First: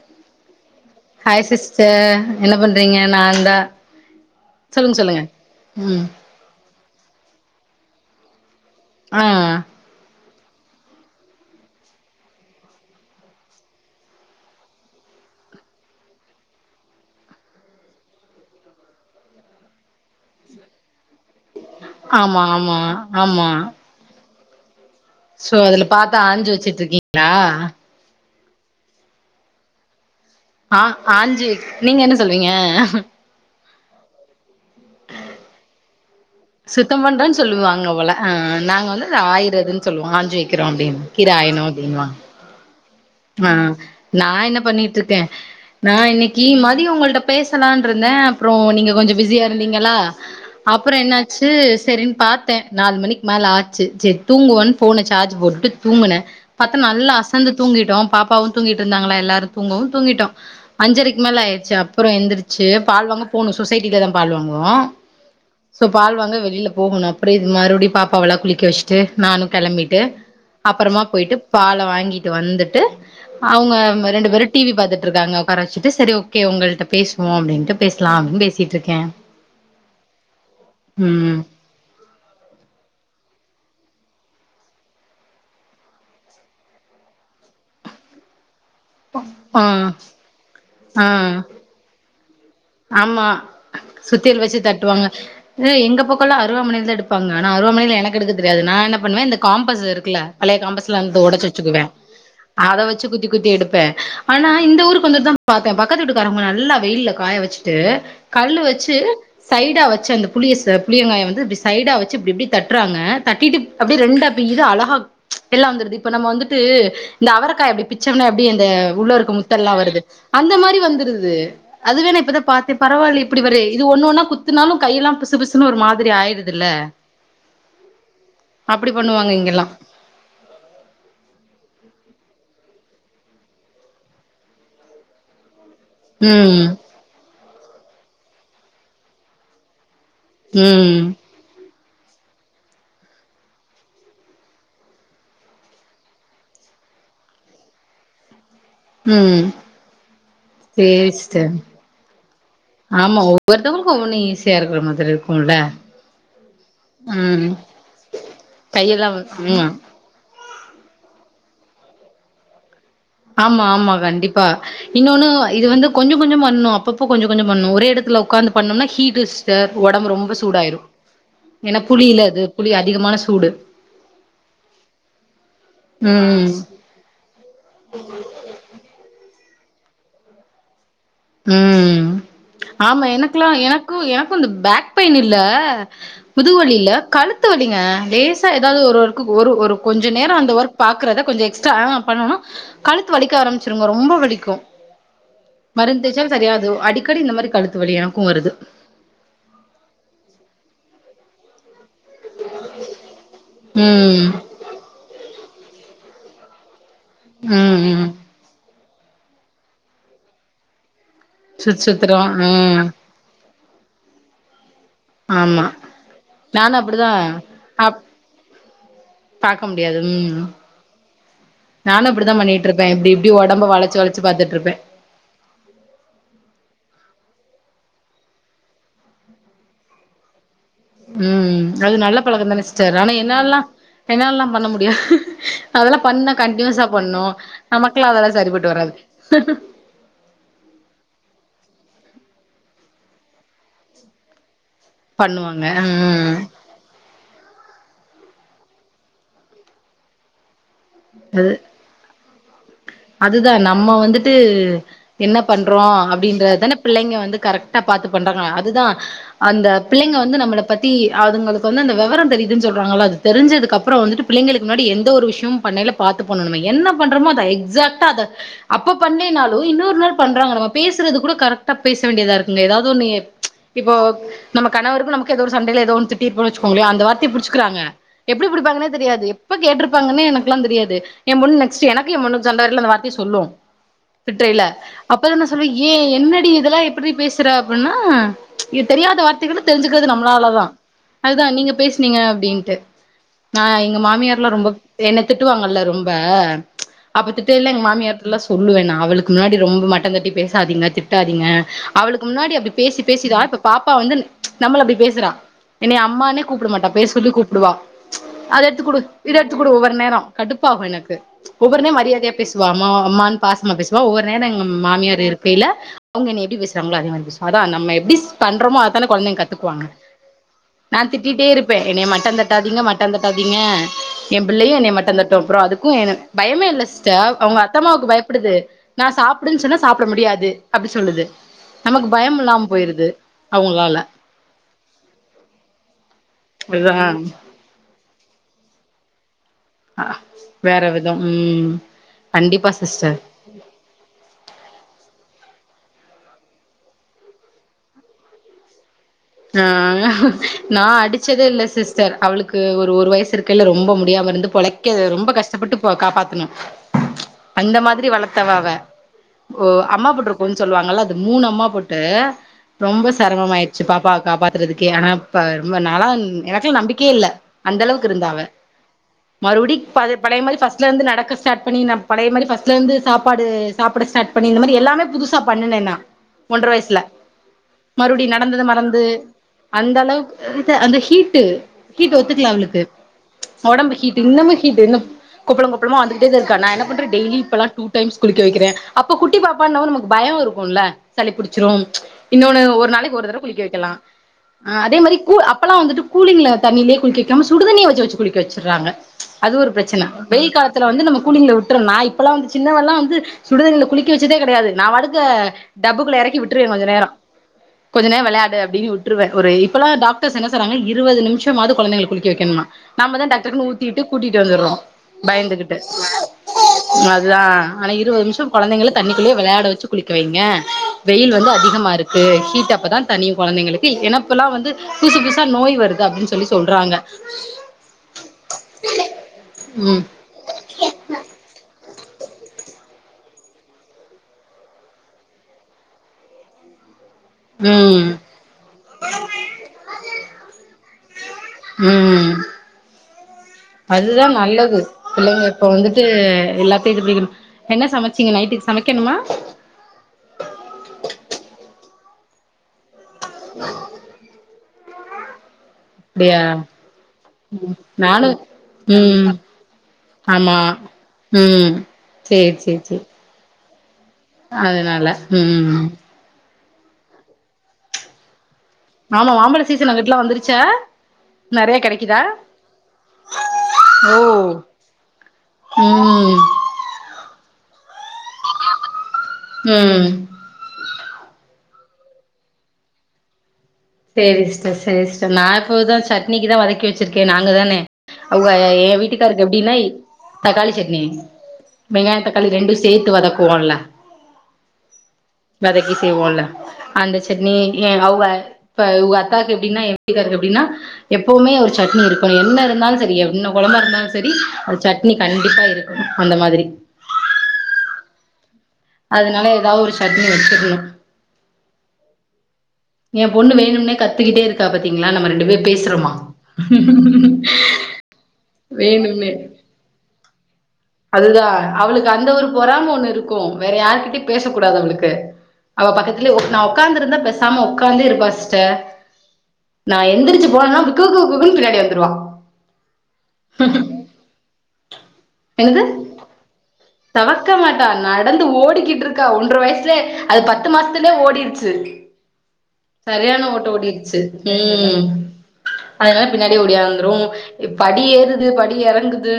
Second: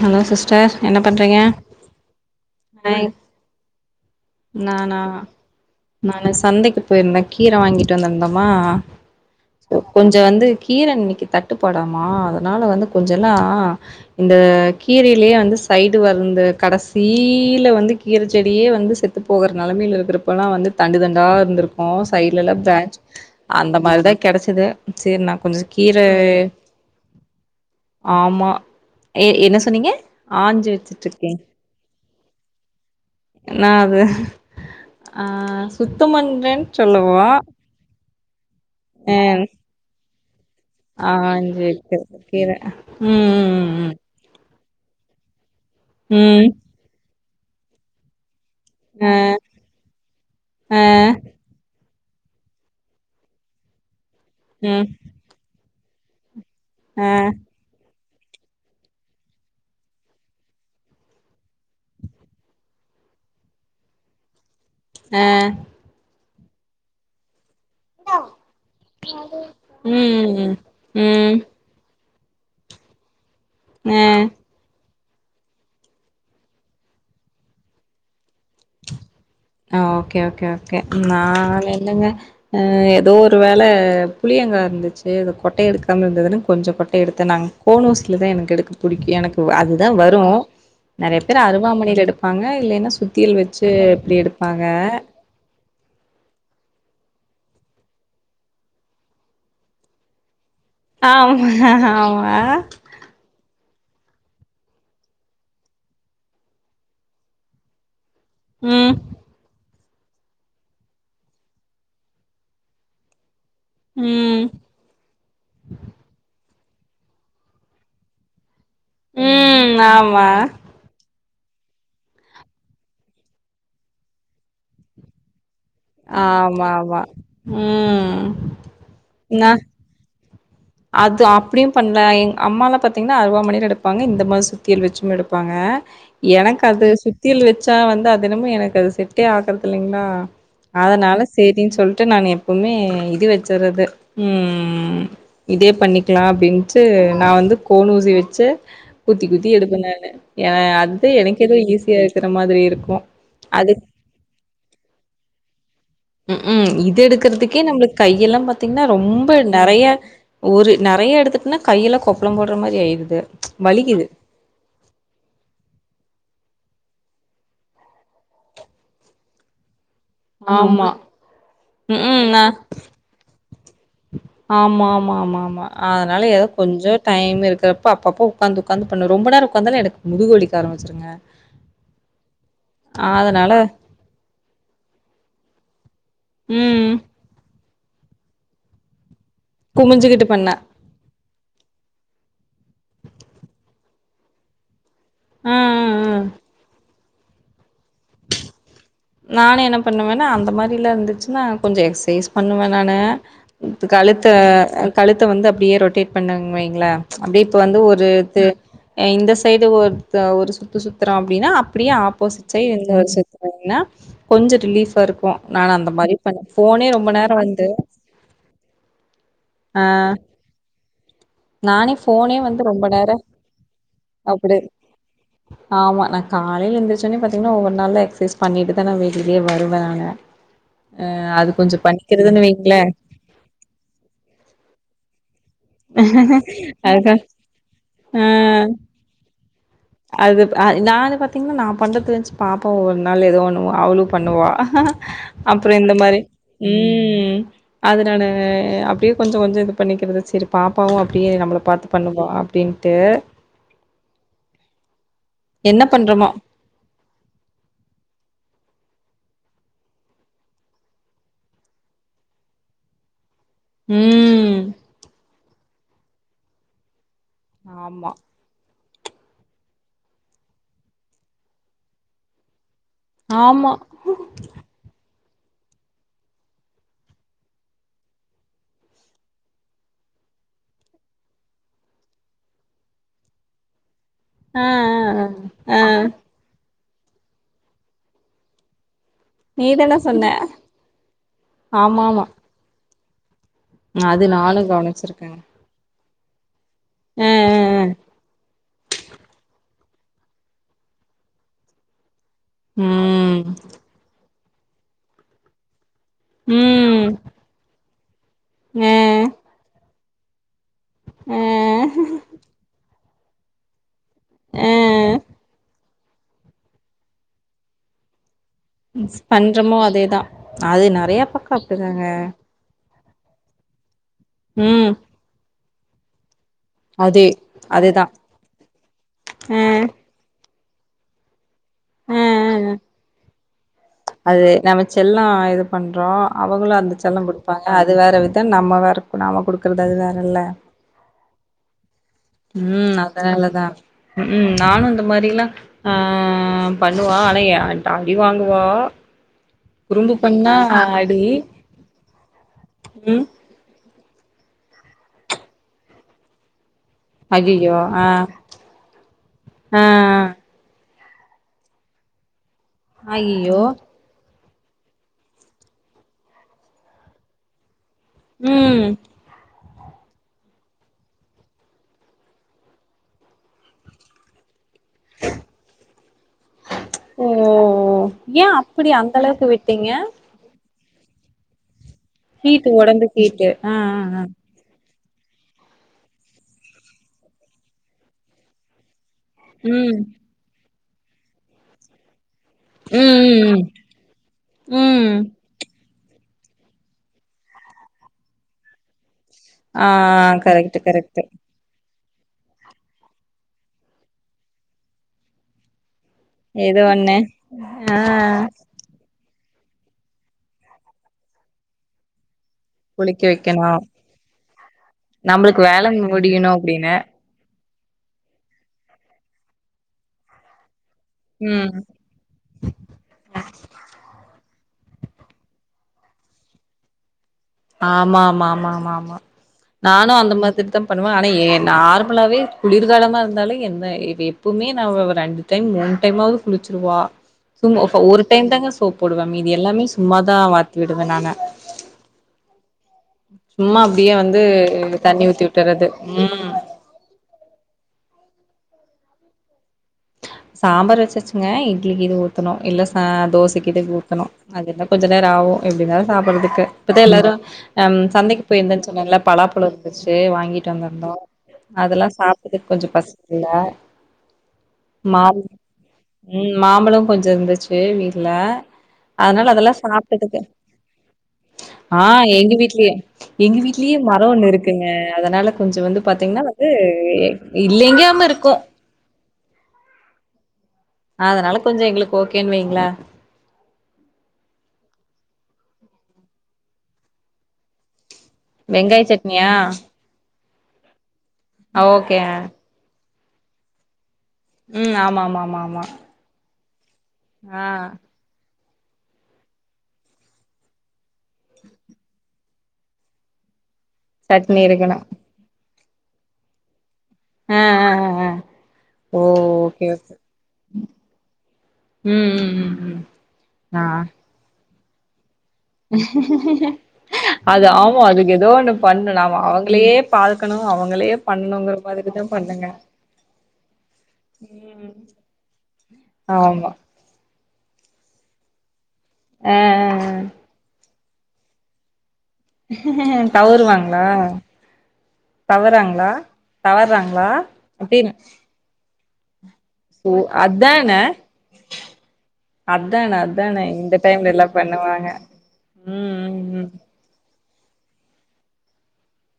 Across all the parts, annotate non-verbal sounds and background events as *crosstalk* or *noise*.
Hello sister என்ன பண்றீங்க hi sister என்ன பண்றீங்க ஹை நான் தான் சொல்லுங்க நானா சொல்லுங்க ம் நானு சந்தைக்கு போயிருந்தே கீர வாங்கிட்டு வந்திருந்தோமா ஆ கொஞ்ச வந்து கீர இன்னைக்கு தட்டுப்படாமா அதனால வந்து கொஞ்செல்லா இந்த கீரையிலயே வந்து சைடு வர்ந்த கடைசீயில வந்து கீர செடியே வந்து செத் த்து போகுற நெலமையில இருக்கிறப் இப்பல்லா வந்து தண்டு தண்டா இருந்திருக்கு ஆமா சைட்லல்லா ஆமா பேஞ் ஆமா அந்த மாறி தா கெடைச்சது சேரி நா சோ கொஞ்ச அதுல கீர பாத்து ஆஞ்சு வச்சுட்டு இருக்கீங்களா ஆம்மா ஏய் என்ன சொன்னீங்க ஆ வச்சுட்ருக்கே ஆஞ்சு நீங்க என்ன சொல்லுவீங்க நா அது ஆ சுத்தம் பண் சுத்தம் பண்றேன்னு சொல்லுவாங்க போல அ நாங்க வந்து ஆ ஆயிரதுன்னு சொல்லுவோ ஆஞ்சு வை க்கிறோம் அப்டின்னு கீர ஆயணு ஆஞ்சிருக்கு அப்டின்வாங்க கீர ஆ ம் ம் நான் என்ன பண்ணிட்ருக்கே நா இன்னைக்கு ம் ம டி உங்கள்ட பேசலான்ருந்தே அப்றோ நீங்க ஆ கொஞ்ச பிஸியா இருந்தீங்களா ஆ அப்பறோ என்னாச்சு சரின்னு பாத்தே நாலு மணிக்கு மேல ஆச்சு சேரி தூங்குவன்னு ம் போன் வச்சு சார்ஜ் போட்டு தூங்கின பாத்தா ஆ நல்லா அசந்து தூங்கிட் டோ பாப்பாவு தூங்கிட்ருந்தாங்களா எல்லாரு தூங்கவு தூங்கிட்டோ அஞ்சரைக்கு மேல ஆயிடுச்சு அப்பற எந்திரிச்சு பால்வாங்க போணு சொசைட்டில தா பால்வாங்குவோ ஆ சோ பால் வாங்க வெளியில போகணு அப்டி இது மறுபடி பாப்பாவல்லா குளிக்க வச்சுட்டு நானு கெளம்பிட்டு ம் அப்பறமா போயிட்டு ம் பால வாங்கிட்டு வந்துட் டு அவங்க ரெண்டு பேரு டி வி பாத்துட்டுருங்காக உக்கார வச்சிட்டு செரி ஓகே உங்கள்ட்ட பேசுவோ அப்டின்ட்டு பேசலா அப்டின்னு பேசிட்ருக்கே ஆ ஓகே ஓகே ஓகே நாள் இல்லங்க ஆ ஏதோ ஒரு வேல புளியங்கா இருந்துச்சு அத கொட்ட எடுக்காம இருந்ததுன்னு கொஞ்ச கொட்ட எடுத்தே நாங் கோனூசில தா எனக்கு எடுக்கு புடிக்கு எனக்கு ஆ அதுதா வரு ஆ நெறைய பேர் அருவாமனையில எடுப் ப்பாங்க இல்லைன்னா ஆமா சுத்தியல் வச்சு எப்டி எடுத் அ எங்க பக்கம்லா அருவாமனைல தா எடுப்பாங்கனா ஆனா அருவாமனையில எனக்கு எடுக்க தெரியாது நா என்ன பண்ணுவே இந்த காம்பஸ் இருக்குல பழைய காம்பஸ் அங்க ஒடச்சி ஆமா வச்சுகுவே ஆமா அத வச் சு குத்தி குத்தி எடுப்பே ஆனா இந்த ஊருக்கு வந்துட்டு தா பாத்தே பக்கத்து ஊட்டு காரங்க நல்லா வெயில்ல காய வச்சு ட்டு கல்லு ம் வச்சு சைடா வச்சு அந் புளிய ச புளியங்காய வந்து இப்டி சைடா வச்சு இப்டி இப்டி தட்டுறாங்க தட்டிட்டு அப்டியே ரெண்டா ம் இது அழகா எல்லா வந்துருது இப்ப நம்ம வந்துட்டு இந்த அவரக்காய அப்டி பிச்சம்னா எப்டி அந்த உள்ள இருக்கு முத்தெல்லா ம் வருது ஆமா அந்த மாறி வந்துருது அதுவே நா இப்பதா பாத்து பரவால்ல இப்டி வேற இது ஒன்னு ஒன்னா குத்துனாலு கையெல்லா பிசு பிசுனு ஒரு மா திரி ஆயிருதுல்ல ஆமா ஆமா ம் அப்டி பண்ணுவாங்க நா இங்கெல்லா அது அப்டியு பண்ல எங்க அம்மாலா பாத்தீங்கனா அறுவா மணைல எடுப்பாங்க இந்த மாரி சுத்தியல் வச்சு எடுப்பாங்க எனக்கு ம் அது சுத்தியல் வச்சா வந்து அதென்னமோ எனக்கு அது செட்டே ஆகுறது இல்லங்ளா ம் அதனால சேரின்னு சொல்ட்டு நானு எப்பமே இது வச்சறது ம் இதே பண்ணிக்லா அப்டின்ட்டு நா வந்து கோன் ஊசி வச்சு குத்தி ம் குத்தி எடுப்பே நானு ஏனா அது சேரி எனக்கு சிஸ்டர் எதோ ஈஸியா இருக்கிற மாதிரி இருக்கு ஆமா அது ஒவ்வொருத்தவங்களுக்கு ஒவ்வொன்னு ஈஸியா இருக்குற மாரி இருக்குல்ல ம் கூ இது ம் எடுக்றதுக்கே நம்ளுக்கு கையெல்லா பாத்தீங்கனா கையெல்லா ரொம்ப ம் நெறைய ஒரு நெறைய எடுத்துட்டுனா கையில கொப்பளொம் போடுற மாரி ஆயிது ஆமா ஆமா கண்டிப்பா இன்னொன்னு இது வந்து கொஞ்ச கொஞ்சொ பண்ணு அப்பப்போ கொஞ்ச கொஞ்சோ பண்ணு ஒரே எடத்துல உக்காந்து பண்ணோம்னா ஹீட்டு சிஸ்ட ஒடம்பு ரொம் ரொம்ப சூடாய்ரு ஆமா. ரொம்ப. ஏனா புளி இல்ல ம்ஹ்ம். அது நான் புளி அதிகமான சூடு ஆமா ஆமா ஆமா ஆமா அதனால ஏதோ ம் கொஞ்சோ டைம் இருக்கிறப்ப அப்பப்போ உக்காந்து உக்காந்து பண்வ ரொம்ப நேரோ உக்காந்தால எனக்கு முதுகு வலிக்க ஆரம்பிச்சுருங்க ம் ஆமா எனக்ல்லா அதனால எனக்கு எனக்கு இந்த பேக் பெயின் இல்ல முதுகு வலில்ல ம். கழுத்து வலிங்க லேசா ஏதாவது ஒரு ஒர்க் ஒரு ஒரு கொஞ்ச குமிஞ்சுகிட்டு நேரோ அந்த பண்ணேன். ஒர்க் பாக்கறத கொஞ்ச எக்ஸ்ட்ரா பண்ணோனா கழுத்து வலிக்க ஆரம்பிச்சிருங்க ரொம்ப வலிக்கு அ, அ, மருந்து அ. தேயச்ச்சால சரியாது அடிக்கடி இந்த மாதிரி கழுத்து வழி எனக்கு வருது நானு என்ன பண்ணுவேனா அந்த மாதிரிலா இருந்துச்சினா கொஞ்ச எக்சைஸ் பண்ணுவ நான ம் கழுத்த கழுத்த வந்து அப்டியே ரொட்டேட் பண்ணங்வைங்ள அப்டி இப்ப ம் வந்து ம் ஒரு இது இந்த சைடு ஒருத்த ஒரு சுத்து சு த்ரோ அப்டினா சுத் அப்டியே சுத்துறோ ஆப்போசிட் சைட் ம் ஒரு சுத்துனா கொஞ்ச ரிலீஃப் இருக்கு நா ஆமா அந்த மாரி பண் நானு ஃபோனே அப்டிதா ரொம்ப நேரோ வந்து அப் பாக்க ஆ முடியாது ம் நானே நானு அப்டிதா ஃபோனே வந்து ரொம்ப பண்ட்டுருப்பே இப்டி நேரோ இப்டி ஒடம்ப வளச்சி வளச்சி அப்டி பாத்துட்டுருப்பே ஆமா நா காலேல எந்திச்சோன்னே பாத்தீங்கன்னா ஒரு நாள்ல எக்ஸ்சேஸ் பண்ணிட்டு தானா வெளிலயே வருவனாங்க ம்ம் அது நல்ல பழக்க தான வைங்களே சிஸ்டர் ஆனா என்னாலலா என்னாலலா பண்ண முடியா அதெல்லா பண்ணா கண்டனியூஸா அதுதா பண்ணு நமக்கெல்லா அதெல்லா ஆ சரிப்பட்டு வராது அது ப ஆ நான்னு பாத்தீங்னா நா பண்றது வச்சி பாப்பாவு ஒரு நாள் ஏதோ வா பண்ணுவோ அவுளு பண்ணுவா பண்ணுவாங்க அப்றோ இந்த மாரி ம் ம் அதுனானு அப்டியே கொஞ்சோ கொஞ்சோ இது பண்ணிகிறது சேரிப் பாப்பாவு அப்டியே அது நம்மள பாத்து பண்ணுவா அப்டின்டு அதுதா நம்ம வந்துட்டு என்ன பண்றோ அப்டின்றதுதானப் பிள்ளைங்க வந்து கரெக்டா பாத்து பண்றாங்ளா அதுதா அந்த பிள்ளைங்க வந்து நம்மள பத்தி அதுங்களுக்கு வந்து அந்த வேவரம் தெரியுதுன்னு சொல்றாங்களா அது தெரிஞ்சது க்கப்பறோ வந்துட்டு ம் பிள்ளைங்களுக்கு முன்னாடி எந்த ஒரு விஷயோ பண்ணேல பாத்து பண்ணனுமே என்ன பண்றோமோ அத எக்சாட்டா ஆமா அத அப்ப பண்லேனாலு இன்னொரு நாள் பண்றாங்க நம்ம பேசுறது கூட கரெக்டா பேச வேண்டியதாருக் இங்க ஏதாவது ஒன்னேப் ஆமா இப்போ நம்ம கணவருக்கு நமக்கு ஏதோ ஒரு சண்டைல ஏதோ ஒன்னு திட்டீர்ப்போ வச்சுகோங்ளே அந்தா வார்த்தய புடிச்சுக்கிறாங்க எப்டி புடிப்பாங்கன்னே தெரியாது எப்ப கேட்டிருப்பாங்கன்னே எனக்குல்லா தெரியாது ஏ பொண்ணு நெக்ஸ்ட் எனக்கு ஏ பொண்ணுக்கு சண்ட வாரேல அந்த வார்த்தை சொல்லூ திட்ரேய்ல ஆ ஆ அப்ப நா சொல்லுவ ஆ ஏ என்னடி இதெல்லா எப் டி பேசுற அப்டின்னா இது தெரியாத வார்த் தைகள நீதான தெரிஞ்சிக்கிறது சொன்ன நம்மளாலதா அதுதா நீங்க ஆமா பேசினீங்க ஆமா அப்டின்டு ஆ எங்க அது மாமியார்லா நானு ரொம்பம் என்ன கவனிச்சிருக்கேங்க திட்டுவாங்கல்ல ரொம்ப ஆ ஆ அப்போ திட்டேயில்ல எங்க ஆ மாமியார் புல்லா சொ சொல்லுவ நா அவளுக்கு முன்னாடி ரொம்ப மட்ட தட்டி பேசாதீங்க திட்டாதீங்க அவளுக்கு முன்னாடியப் அப்டி பேசி பேசிதா ம் இப்ப பாப்பா வந்து நம்மள இப்டி பேசுறா என்ன அம்மான்னே கூப்ட மாட்டா ம் பேர் சொல்லி கூப்டுவா அத எடுத்து ஆ குடு இத எடுத்துக்குடு ஒவ்வொரு நேரோ கடுப்பாகு எனக்கு ஒவ்வொருனே மரியாதையா பேசுவா அம்மா அம்மான்னு பாசமா பேசுவா ஒவ்வொரு நேரோ எங்க ஆ ஆ மாமியார் இருக்கேல அவங்க என்ன எப்டி பேசுறாங்களோ அதே மாதிரி பேசுவா அதா நம்ம எப்டிஷ் பண்றோமோ அதான மிஸ் கொழந்தைங்க பண்றோமோ கத்துக்குவாங்க அதேதா அது நா நெறைய திட்டிட்டே பக்கோ இருப்ப அப்டிதாங்க என்னிய மட்டந்தட் டாதீங்க மட்ட தட்டாதீங்க ஏ பிள்ளையு என்னை ம் மட்ட தட்டு அப்ரோ அதுக்கு என பயமே இல்ல சி அதே ஸ்டர் அவங்க அதேதா அத்தம்மாவுக்கு பயப்படுது நா சாப்டுன்னு அ சொன்னா சாப்ட முடியாது அப்டி சொல்லுது நமக்கு அ பயம் இல்லாம அ போயிருது அவங்களால அது நம்ம செல்லோ இது பண்றோ அவங்களும் அந்த அதுதா செல்ல குடுப்பாங்க அது வேற விதோ நம்ம வேற இப்ப நாம குடுக்கறது அது அ வேற இல்ல வேற விதோ ம் கண்டிப்பா ம் சிஸ்டர் அதனாலதா ம்க்ம் நானு இந்த மாரி எல்லா ஆ பண்ணுவா ஆனா ஏ அடி வாங்குவா ஆ குறும்பு பண்ணா நா அடி அடிச்சதே இல்ல சிஸ் டர் அவளுக்கு ஒரு ஒரு ம் வயசு இருக்குல்ல ரொம்ப முடியாம இருந்து பொழைக்க ரொம்ப கஷ்டப்பட்டு காப்பாத்துனோ அந்த அய்யய்யோ ஆ மாரி வளத்தவ அவ ஓ ஆ அம்மா போட்டுரு சொல்லுவாங்க அது மூணு அம்மா போட்டு ரொம்ப சிரமம் அய்யய்யோ ஆயிடுச்சு பாப் ப்பாவ காப்பத்தறதுக்கே ஆனா இப்ப ரொம்ப நாளா எனக்கெல்லா நம்பிக்கையே இல்ல அந்த அளவுக்கு இருந்தா அவ ம் மறுபடி பழய மாரி ஃபஸ்ட்ல இருந்து நடக்க ஸ்டார்ட் பண்ணி பழைய மாரி ஃபஸ்ட்ல இருந்து சாப்பாடு சாப்பிட ஸ்டாட் பண்ணி இந்த மாரி எல்லாமே புதுசா பண்ணுனே நா ஒன்றர வயசுல ஓ மறுபடியு ஏ நடந்தத அப்படி மறந்து அந்த அளவுக்கு விட்டீங்க அந்த அளவுக்கு அது அந்த ஹீட்டு ஹீட் ஒத்துக்கல ஹீட்டு அவளுக்கு ஒடம்புக்கு ஹீட்டு ஆ ஒடம்பு ஆ ஹீட்டு ஆ இன்னமு ஹீட்டு இன்னு கொப்பள கொப்பளமா வந்துட்டே தா இருக்கு நா என்ன பண்றே டெய்லி இப்பெல்லா டூ டைம்ஸ் குளிக்க வெக்கிறே அப்போ குட்டி பாப்பான்னு ம் நமக்கு பய இருக்குல்ல சளி பிடிச்சிரு இன்னொன்னு ஒரு நாளிக்கி ம் ஒரு தடவ ம் ம் குளிக்க வெக்கலா அதே ம் மாதிரி கூ அப்பெல்லா வந்துட்டு கூலிங்ல தண்ணியிலயே குளிக்க வைக்காம சுடு தண்ணியே வெச்சு வெச்சு குளிக்க வெச்சறாங்க அது ஒரு ஆ பிரச்சன வெயில் கரெக்ட்டு காலத்துல வந்து நம்ம கரெக்ட்டு கூழிங்கள விட்டற நா இப் பெல்லா வந்து சின்னவெல்லா வந்து சுடுதண்ணில குளிக்க வெச்சதே கெடையாது நா பாட்டுக்கு டப்புக்குள்ள எறக்கி விட்டுருவே எதோ கொஞ்ச நேரோ ஒண்ணு ஆ கொஞ்ச நேரோ வெளாயாடு அப்டினு விட்டுறுவே ஒரு இப்பெல்லா டாக்டர்ஸ் என்ன சொல்றாங்க இருவது நிமிஷமாவது கொழந்தைகள குளிக்க வைக்கணுமா குளிக்க நம்மதா டக் டக்குன்னு வைக்கணு ஊத்திட்டு கூட்டிட்டு வந்துறோ நம்மளுக்கு பயந்துகிட்டு வேல முடியணு அப்டின்னு தா ஆனா இருவது நிமிஷோ கொழந்தைங்கள தண்ணிக்குள்ளயே வெளாட வெச்சு குளிக்க வைங்க வெயில் வந்து ம் அதிகமா இருக் கு ஹீட் அப்பதா தனியு கொழந்தைங்களுக்கு ஏன்னா இப்ப எல்லா வந்து புதுசு புதுசா நோய் வருது அப்டின்னு சொல்லி சொல்றாங்க ஆமா ஆமா ஆமா ஆமா ஆமா ம் நானு அந்த மாதிரி தா பண்ணுவ ஆனா நார்மலாவே குளிர்காலமா இருந்தாலு எந்த எப்பவுமே நா ரெண்டு டைம் மூணு டைமாவது குளிச்சிருவா சும்மா ம் ஒரு டைம் தாங்க சோப் போடுவே மீதி எல்லாமே சும்மாதா வாத்தி விடுவே நானு ம் சும்மா அப்டியே அதுதா வந்து நல்லது தண்ணி பிள்ளிங்க ஊத்தி இப்போ விட்டுறது வந்துட்டு ம் எல்லாத்தையு இது பண்ணி என்ன சமச்சீங்க நைட்டுக்கு சமைக்கணுமா சாம்பார் வெச்சாச்சுங்க இட்லி கீது ஊத்தணு இல்ல சா தோசக்கீது ஊத் தனு அது இன்னு கொஞ்ச நேர ஆவு எப்டினாலு அப்டியா சாப்பிட்றதுக்கு இப்பதா எல்லாரு நானு சந்திக்கி போயிருந்தேன்னு சொன்னே இல்ல ம் பலாப்பல இருந்துச்சு ஆமா வாங்கிட்டு வந்திருந்தோ ம் அதெல்லா சேரி சாப்பிட்டது கொஞ்சோ பசிக்கல்ல அதுனால ம் ம் மாம்பழோ கொஞ்சோ இருந்துச்சு வீட்ல ஆமா அதனால மாம்பழ அதெல்லா சீசன் அங்கிட்டுலா சாப்பிட்டதுக்கு வந்துருச்சா நெறைய ஆ கெடைக்குதா எங்க வீட்லயே எங்க வீட்லயே ஓ மரோ ஒண்ணு இருக்குங்க அதனால கொஞ்சோ வந்து ம் பாத்தீங்கன்னா வந்து இல்லிங்காம இருக்கு ம் அதனால கொஞ்சோ எங்களுக்கு ஓகேன்னு வைங்களே சேரி சிஸ்டர் சேரி சிஸ்டர் நா இப்போ தா சட்னிக்குதா வதக்கி வெச்சிருக்கே நாங்க தானே அவுங்க என் வெங்காய வீட்டுக்காருக்கு சட்னியா எப்டின்னா தக்காளி சட்னி ஓகே வெங்காய தக்காளி ரெண்டு சேத்து வதக்குவோல ம் ஆமா ஆமா ஆமா ஆமா வதக்கி செய்வோல அந்த சட்னி ஆ எ அவுங்க இப்ப உக அத்தாக்கு எப்டினா எ விட்டுக்காருக்கு எப்டின்னா எப்பவுமே ஒரு சட்னி இருக்கணு என்ன இருந்தாலு சேரி என்ன கொழம்ப இருந்தாலு சேரி சட்னி அது இருக்கணு சட்னி கண்டிப்பா இருக்கு அந்த மாதிரி ஆ ஆ ஆ ஆ ஓ அதுனால ஏதாவு ஓகே ஒரு ஓகே சட்னி வச்சிகுணு ம் ம் ம் ம் எ பொண்ணு ஆ வேணும்னே கத்துக்கிட்டே இருக்கா பாத்தீங்களா நம்ம ரெண்டு பேர் பேசுறோமா அது ஆமா அதுக்கு ஏதோ ஒன்னு பண்ணுனு வேணும்னே நாம அவுங்களயே அதுதா அவளுக்கு அந்த ஒரு பண்ணுங்க பொறாம ஒண்ணு இருக்கு வேற யார்கிட்டயு பேசக்க கூடாது அவ்ளுக்கு அவ பக்கத்துலே நா ஆமா உக்காந்து இருந்தா பேசாம உக்காந்தே இருப்பா சிஸ்டர் ஆ ஆ நா ஆ எந்திரிச்சு போனனா *unintelligible* பின்னாடி வந்துருவா தவறுவாங்களா என்னது தவறாங்களா தவறாங்களா தவக்க மாட்டா அப்டின்னு நடந்து ஓடிக்கிட்ருக் கா ஓன்ற வய்சுலே ஓ அது பத்து மாசத்துலயே அதான ஓடிடுச்சு அதானே சரியான அதானே ஓட்டோ இந்த ஓடிடுச்சு டைம்ல எல்லா பண்ணுவாங்க ம் அதனால ம் பின்னாடியே ம் ஓடியாந்துரு படி ஏறுது படி எறங்குது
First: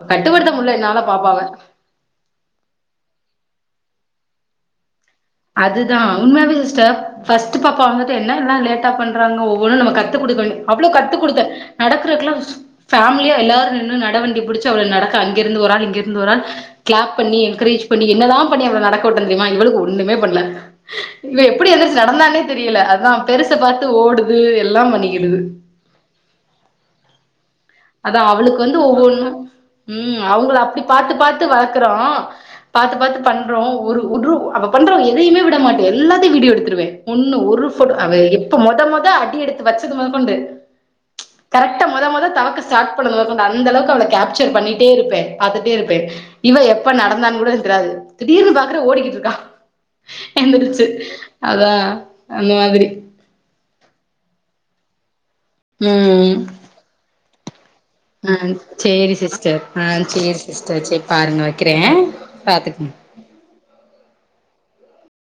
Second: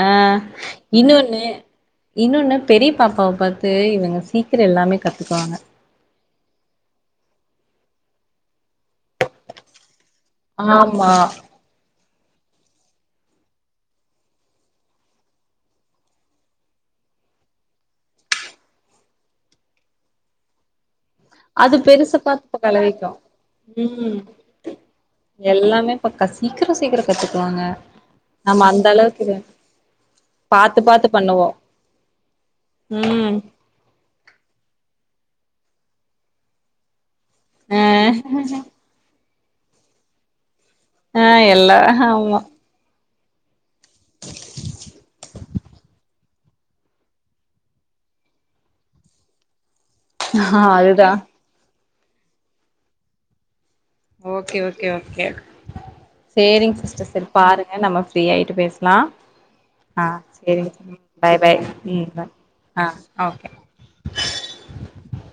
ஆ கட்டுப்படுத்த முடில என்னால இன்ன பாப்பாவ ஒன்னு இன்னொன்னு பெரிய பாப்பாவ பாத்து இவ்ங்க சீக்கிர எல்லாமே கத்துக்குவாங் அதுதா உண்மயவே சிஸ்டர் ஃபஸ்ட் பாப்பா வந்துட்டு என்ன எல்லா லேட்டா பண்றாங்க ஒவ்வொன்னு நம்ம கத் து குடுக்க அவ்வளோ ஆமா கத்து குடுத்தே நடக்கிறதுக்குல்லா ஃபேமிலியா எல்லாரு நின்னு நடவண்டியா புடிச்ச அவள நடக்க அங்கிருந்து ஒரு ஆள் இங்கிருந்து ஒரு ஆள் க்ளாப் பண்ணி என்கரேஜ் பண்ணி என்னலா பண்ணி அவள நடக்கவுட்ட தெரியுமா இவளுக்கு ஒண்ணமே பண்ணல இவ எப்டி அது எந்திரிச்சு பெருச நடந்தானே பாத்து இப்ப தெரியல அதா கலவிக்கு பெருச பாத்து ம் ஓடுது எல்லா பண்ணிக்குது எல்லாமே பக்கா சீக்கிர சீக்கிர கத்துக்குவாங்க அதா நம்ம அவுளுக்கு வந்து அந்த அளவுக்கு ஒவ்வொன்னு இது ம் அவுங்கள அப்டி பாத்து பாத்து வளக்கறோ பாத்து பாத்து ம் பண்றோ ஒரு ஒரூ அவ பண்ற எதையமே விட மாட்டே எல்லாத்தையு வீடியோ எடுத்துடுவே ஒன்னு ஒ ரு ஆ போட்டோ அவ எப்ப மொத மொத அடி எடுத்து வச்சது மொதகொண்டு ஆ எல்லா கரெட்டு மொத மொத ஆமா தவக்க ஸ்டார்ட் பண்ண *unintelligible* அந்த அளவுக்கு அவள கேப்சர் பண்ணிட்டே இருப்பே பாத்துட்டே இருப்பே இவ எப்ப நடந்தான்னு கூட என்க் தெரது திடீர்னு பாக்குறே ஓடிக்கிட்டு இருக்கா எந்துருச்சு அதுதா அதா அந்தமாதிரி ஓகே ஓகே ஓகே ம் சேரிங்க சிஸ்டர் சேரி பாருங்க நம்ம ஃப்ரீ ஆ ஆய்ட்டு பேசலா சேரி சிஸ்டர் ஆ சேரி சிஸ்டர் *inaudible* பாய் பாருங்க பாய் வைக்கிறே ம் பாய் ஆ பாத்துக்குங்க ஓகே